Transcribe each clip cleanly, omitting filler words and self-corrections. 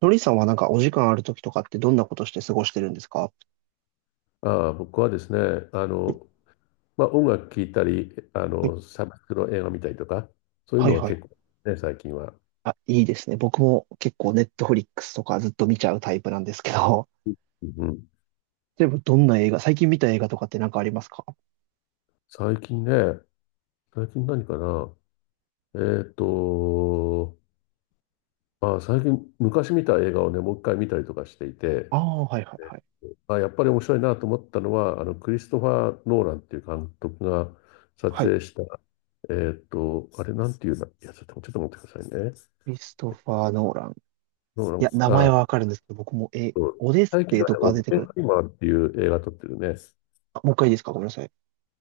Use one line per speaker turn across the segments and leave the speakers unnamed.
のりさんはなんかお時間ある時とかってどんなことして過ごしてるんですか？
ああ、僕はですね、まあ、音楽聴いたり、
はい
サブスクの映画見たりとか、そういう
はい
のは
はい。
結構ね、最近は。
あ、いいですね。僕も結構ネットフリックスとかずっと見ちゃうタイプなんですけど、
うん、
例えばどんな映画、最近見た映画とかってなんかありますか？
最近ね、最近何かな。えーっと、あ、最近昔見た映画をね、もう一回見たりとかしていて、
ああー、はいはいはい。
あ、やっぱり面白いなと思ったのは、あのクリストファー・ノーランっていう監督が撮
はい。
影した、あれなんていうんだ、いや、ちょっと待ってくださいね。
クリストファー・ノーラン。
ノーラ
いや、名
ン、
前
あ、
はわかるんですけど、僕も、
うん、
オデッ
最
セ
近
イ
は
と
ね、オ
か
ッ
出て
ペン
くる。
ハイマーっていう映画撮ってるね。
あ、もう一回いいですかごめんなさい。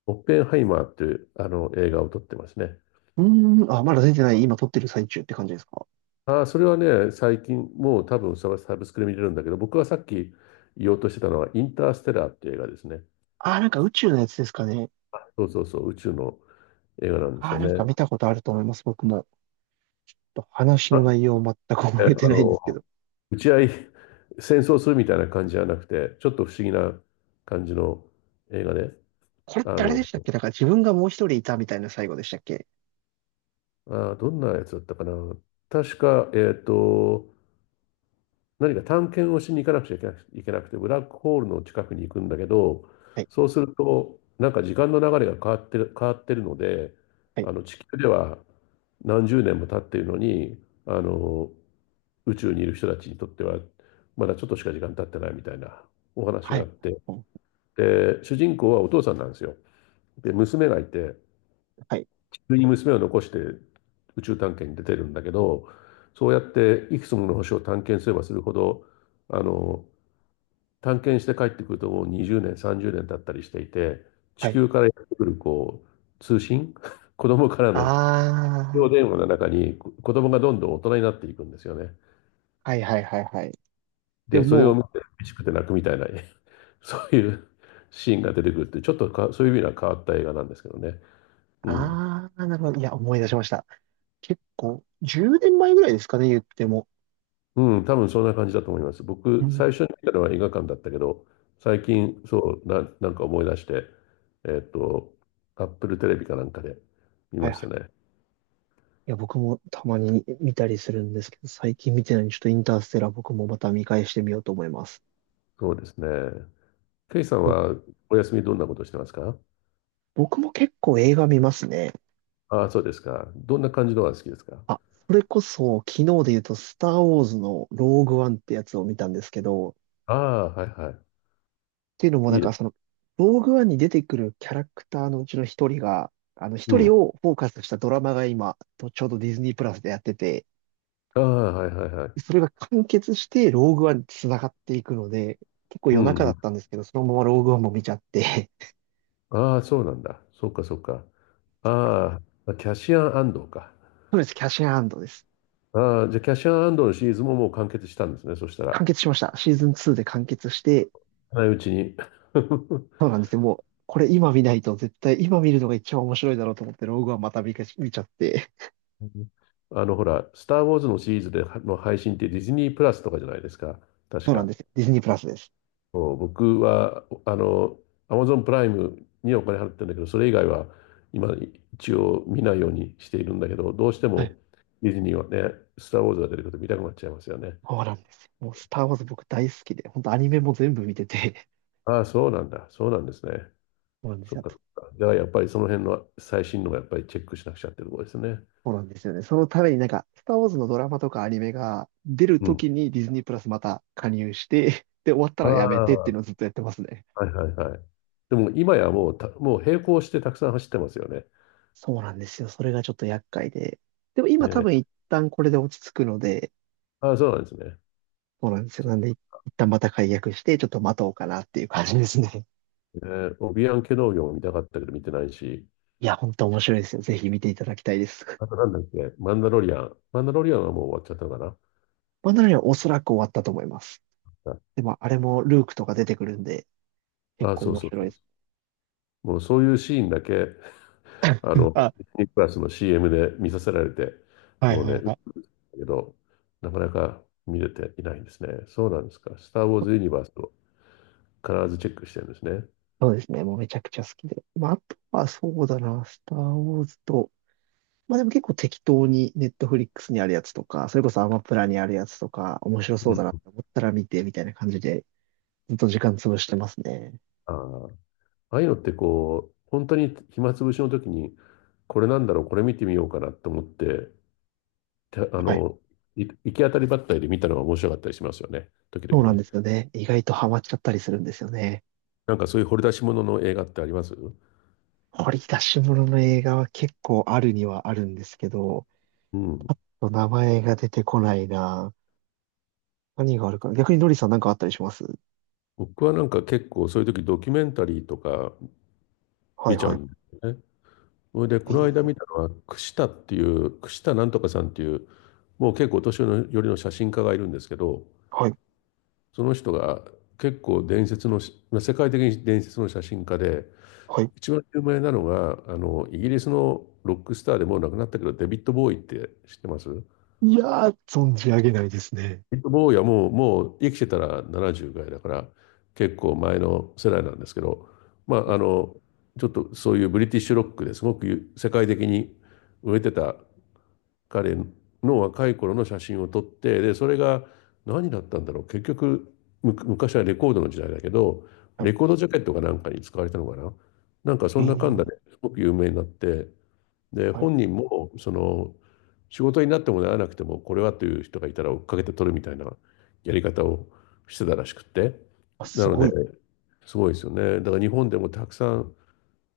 オッペンハイマーっていうあの映画を撮ってますね。
うーん、あ、まだ出てない。今撮ってる最中って感じですか？
ああ、それはね、最近、もう多分サブスクで見れるんだけど、僕はさっき言おうとしてたのは、インターステラーっていう映画ですね。
あー、なんか宇宙のやつですかね。
そうそうそう、宇宙の映画なんです
あー、
よ
なんか
ね。
見たことあると思います、僕も。話の
あ、
内容全く
え、
覚えてないんですけど。
打ち合い、戦争するみたいな感じじゃなくて、ちょっと不思議な感じの映画で、
これっ
あ
てあれ
の、
でしたっけ、だから自分がもう一人いたみたいな最後でしたっけ？
あー、どんなやつだったかな。確か、何か探検をしに行かなくちゃいけなくて、ブラックホールの近くに行くんだけど、
はい、
そうすると、なんか時間の流れが変わってるので、
はい、
あの地球では何十年も経っているのに、あの宇宙にいる人たちにとっては、まだちょっとしか時間経ってないみたいなお話
は
があっ
い、
て、で、主人公はお父さんなんですよ。で、娘がいて、
はい、
地球に娘を残して宇宙探検に出てるんだけど、そうやっていくつもの星を探検すればするほど、あの探検して帰ってくるともう20年、30年経ったりしていて、地
はい。
球からやってくるこう通信、子供から
あ
の非常電話の中に子供がどんどん大人になっていくんですよね。
あ、はい、はい、はい、はい。で
で、
も
それ
も
を
う、
見て嬉しくて泣くみたいな、そういうシーンが出てくるって、ちょっとかそういう意味では変わった映画なんですけどね。うん。
ああ、なるほど。いや、思い出しました。結構、10年前ぐらいですかね、言っても。
うん、多分そんな感じだと思います。
う
僕、
ん。
最初に見たのは映画館だったけど、最近、そう、なんか思い出して、えっと、アップルテレビかなんかで見
はい、
まし
は
た
い。
ね。
いや、僕もたまに見たりするんですけど、最近見てないのに、ちょっとインターステラー僕もまた見返してみようと思います。
そうですね。ケイさん
ぼ
はお休みどんなことしてますか？
僕も結構映画見ますね。
ああ、そうですか。どんな感じのが好きですか？
あ、それこそ、昨日で言うと、スター・ウォーズのローグワンってやつを見たんですけど、
ああ、はいは
ていうのも、
い。
な
い
ん
いで
かそ
す。
の、ローグワンに出てくるキャラクターのうちの一人が、あの、
う
一人
ん。
をフォーカスしたドラマが今、とちょうどディズニープラスでやってて、
ああ、はいはいはい。
それが完結してローグワンに繋がっていくので、結構
う
夜
ん
中
う
だっ
ん。
たんですけど、そのままローグワンも見ちゃって、
ああ、そうなんだ。そっかそっか。ああ、キャシアン安藤か。
そうです、キャッシュアンドです。
ああ、じゃあキャシアン安藤のシリーズももう完結したんですね。そしたら。
完結しました。シーズン2で完結して、
ないうちに。
そうなんですよ。もう、これ今見ないと絶対今見るのが一番面白いだろうと思って、ローグワンまた見ちゃって、
あの、ほら、スター・ウォーズのシリーズでの配信ってディズニープラスとかじゃないですか。確
そうなん
か。
ですよ。ディズニープラスです。
僕は、あの、アマゾンプライムにお金払ってるんだけど、それ以外は今一応見ないようにしているんだけど、どうして
はい、
もディズニーはね、スター・ウォーズが出てくると見たくなっちゃいますよね。
そうなんですよ。もうスター・ウォーズ僕大好きで、本当アニメも全部見てて、
ああ、そうなんだ。そうなんですね。
そうなんです
そっ
よ。あ
かそ
と、
っか。じゃあやっぱりその辺の最新のがやっぱりチェックしなくちゃっていうところですね。
そうなんですよね。そのためになんか、スター・ウォーズのドラマとかアニメが出る
う
と
ん。
きにディズニープラスまた加入して、で、終わった
あ
らやめ
あ、
てっていうの
は
をずっとやってますね。
いはいはい。でも今やもうもう並行してたくさん走ってますよね。
そうなんですよ。それがちょっと厄介で。でも今多
ね。
分一旦これで落ち着くので、
ああ、そうなんですね。
そうなんですよ。
そ
なんで一旦また解約して、ちょっと待とうかなっていう感じですね。
うね、オビアンケ農業も見たかったけど見てないし、
いや、本当面白いですよ。ぜひ見ていただきたいです。
あとなんだっけ、マンダロリアン。マンダロリアンはもう終わっちゃったのか
まあ、なのにおそらく終わったと思います。でも、あれもルークとか出てくるんで、
な。あ、
結構
そう
面
そう
白
そ
いで
うそ
す。
う。もうそういうシーンだけ、あ
うん、
の、
あ、
ディズニープラスの CM で見させられて、
はい
もう
は
ね、
い
うん、だ
はい。
けど、なかなか見れていないんですね。そうなんですか。スター・ウォーズ・ユニバースを必ずチェックしてるんですね。
そうですね。もうめちゃくちゃ好きで。まあ、あとはそうだな、スター・ウォーズと、まあでも結構適当にネットフリックスにあるやつとか、それこそアマプラにあるやつとか、面白
う
そうだなって
ん。
思ったら見てみたいな感じで、ずっと時間潰してますね。
ああ、ああいうのってこう、本当に暇つぶしの時に、これなんだろう、これ見てみようかなと思って、あ
はい。
の、行き当たりばったりで見たのが面白かったりしますよね。時
そ
々
うなん
ね。
ですよね。意外とハマっちゃったりするんですよね。
なんかそういう掘り出し物の映画ってありますう？
掘り出し物の映画は結構あるにはあるんですけど、
ん。
名前が出てこないな。何があるかな。逆にノリさんなんかあったりします？
僕はなんか結構そういう時ドキュメンタリーとか
はい
見ちゃ
は
う
い。
んですよね。それで
え
この間見
ー
たのは串田っていう串田なんとかさんっていうもう結構お年寄りの写真家がいるんですけど、
はい、
その人が結構伝説のし世界的に伝説の写真家で、
はい。
一番有名なのがあのイギリスのロックスターでもう亡くなったけどデビッド・ボーイって知ってます？
いやー、存じ上げないですね。
坊やもう、もう生きてたら70ぐらいだから、結構前の世代なんですけど、まあ、あの、ちょっとそういうブリティッシュロックですごく世界的に売れてた彼の若い頃の写真を撮って、で、それが何だったんだろう。結局、昔はレコードの時代だけど、
は
レ
い。
コードジャケットかなんかに使われたのかな。なんか
え
そんなかんだ
ー、
ですごく有名になって、で、
はい。
本人も、その、仕事になってもならなくても、これはという人がいたら追っかけて取るみたいなやり方をしてたらしくって。
あ、
な
す
の
ご
で、
い。
すごいですよね。だから日本でもたくさん、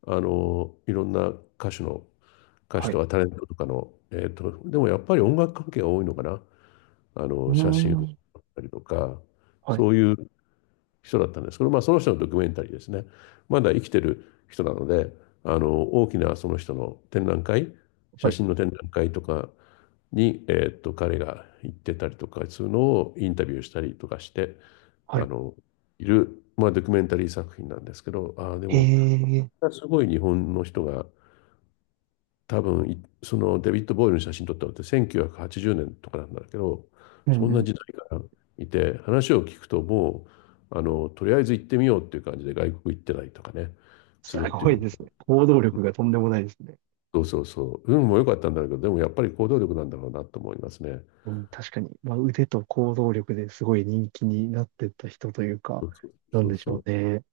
あの、いろんな歌手の、歌手
は
と
い。
かタレントとかの、でもやっぱり音楽関係が多いのかな。あ
う
の、
ー
写真を
ん。
撮ったりとか、
はい。
そういう人だったんですけど、まあ、その人のドキュメンタリーですね。まだ生きてる人なので、あの大きなその人の展覧会、
は
写
い。
真の展覧会とかに、彼が行ってたりとかするのをインタビューしたりとかして、
は
あ
い。
のいる、まあ、ドキュメンタリー作品なんですけど、ああで
え
も
ー、
すごい日本の人が多分い、そのデビッド・ボーイの写真撮ったのって1980年とかなんだけど、
う
そ
ん
ん
う
な
ん。
時代からいて話を聞くと、うあのとりあえず行ってみようっていう感じで外国行ってないとかね、す
す
るってい
ご
うの
い
が、
ですね。行動力がとんでもないですね。
そうそうそう、運も良かったんだけど、でもやっぱり行動力なんだろうなと思いますね。
うん、確かに。まあ、腕と行動力ですごい人気になってった人というか、
そうそう
なん
そう
でし
そ
ょ
う
うね。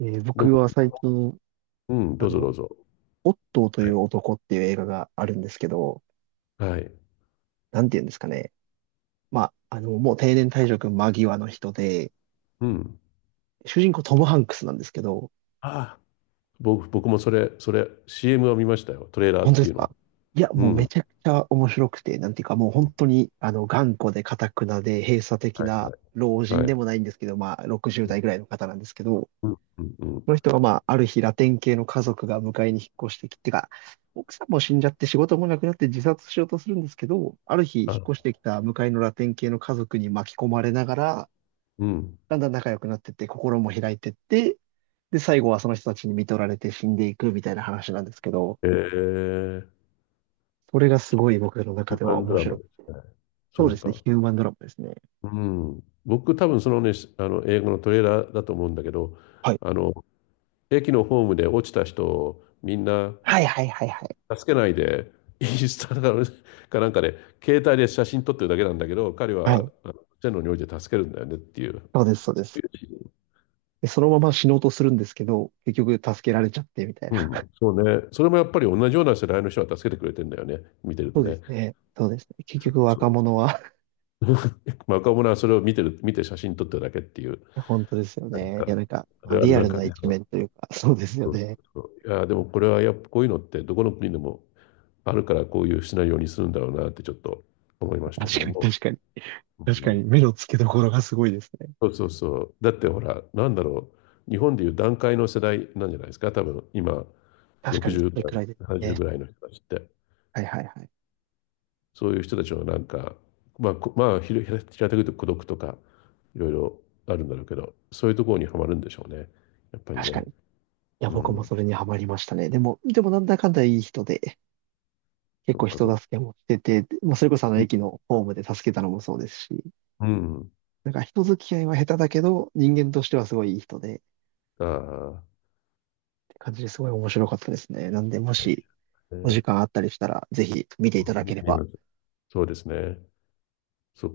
でも、
僕は最近、
うん、
あ
どうぞ
の、
どうぞ。
オットーと
は
い
い
う男っていう映画があるんですけど、
はい、
なんて言うんですかね。まあ、あの、もう定年退職間際の人で、
うん、
主人公トム・ハンクスなんですけど、
ああ、僕もそれ、それ CM を見ましたよ、トレーラ
本
ー
当
っ
で
てい
す
うの、
か？いや、
う
もうめ
ん、
ちゃくちゃ面白くて、なんていうかもう本当に、あの、頑固で頑くなで閉鎖的
は
な老
い
人
はい、
でもないんですけど、まあ、60
う
代ぐらいの方なんですけど、
んうんうん、
その人がまあ、ある日ラテン系の家族が迎えに引っ越してきてか、奥さんも死んじゃって仕事もなくなって自殺しようとするんですけど、ある日引っ越
あ、
してきた向かいのラテン系の家族に巻き込まれながら、
うん、
だんだん仲良くなってって、心も開いてって、で、最後はその人たちに見取られて死んでいくみたいな話なんですけど、
えー、
それがすごい僕の中
ヒュー
で
マ
は
ンド
面
ラマ
白
で
く、
すね。
そ
そ
うで
う
すね、
か。
ヒューマンドラマですね。
うん。僕、多分そのね、あの英語のトレーラーだと思うんだけど、
はい。
あの、駅のホームで落ちた人をみんな
はいはいはいはい。
助けないで、インスタかなんかで、携帯で写真撮ってるだけなんだけど、彼
は
は
い。
あの線路において助けるんだよねっていう、
そうです、そうで
そうい
す。
うシーン、
で、そのまま死のうとするんですけど、結局助けられちゃってみたい
う
な。
ん、そうね。それもやっぱり同じような世代の人は助けてくれてんだよね、見てる
そ
と
うで
ね。
すね。そうですね。結局
そ
若
う。
者は、 い
まあ、若者はそれを見てる、見て写真撮ってるだけっていう。
や本当ですよ
なん
ね。い
か、
や、なんか、
あ
まあ、
るあ
リ
る
ア
な
ル
感
な
じ
一
の。
面というか、そうですよ
そう
ね。
そうそう、いや、でもこれはやっぱこういうのってどこの国でもあるからこういうシナリオにするんだろうなってちょっと思いましたけ
確か
ども。
に、確かに。
う
確か
ん、
に、目の付けどころがすごいですね。
そうそうそう。だってほら、なんだろう。日本でいう団塊の世代なんじゃないですか。多分今、
確かに、そ
60
れ
代、
くらいです
70
ね。
ぐらいの人たちって。
はいはいはい。
そういう人たちのなんか、まあ、まあ、平たく言うと孤独とか、いろいろあるんだろうけど、そういうところにはまるんでしょうね。やっぱり
確か
ね。
に。いや、
う
僕も
ん。
それにはまりましたね。でもなんだかんだいい人で、結
そ
構
っかそっ
人
か。
助けもしてて、まあ、それこそあの駅のホームで助けたのもそうですし、
うん。うん、
なんか人付き合いは下手だけど、人間としてはすごいいい人で、っ
ああ、は
て感じですごい面白かったですね。なんで、も
い、
し
え
お時
ー、
間あったりしたら、ぜひ見ていただ
見
けれ
てみ
ば
ます。そうですね。そ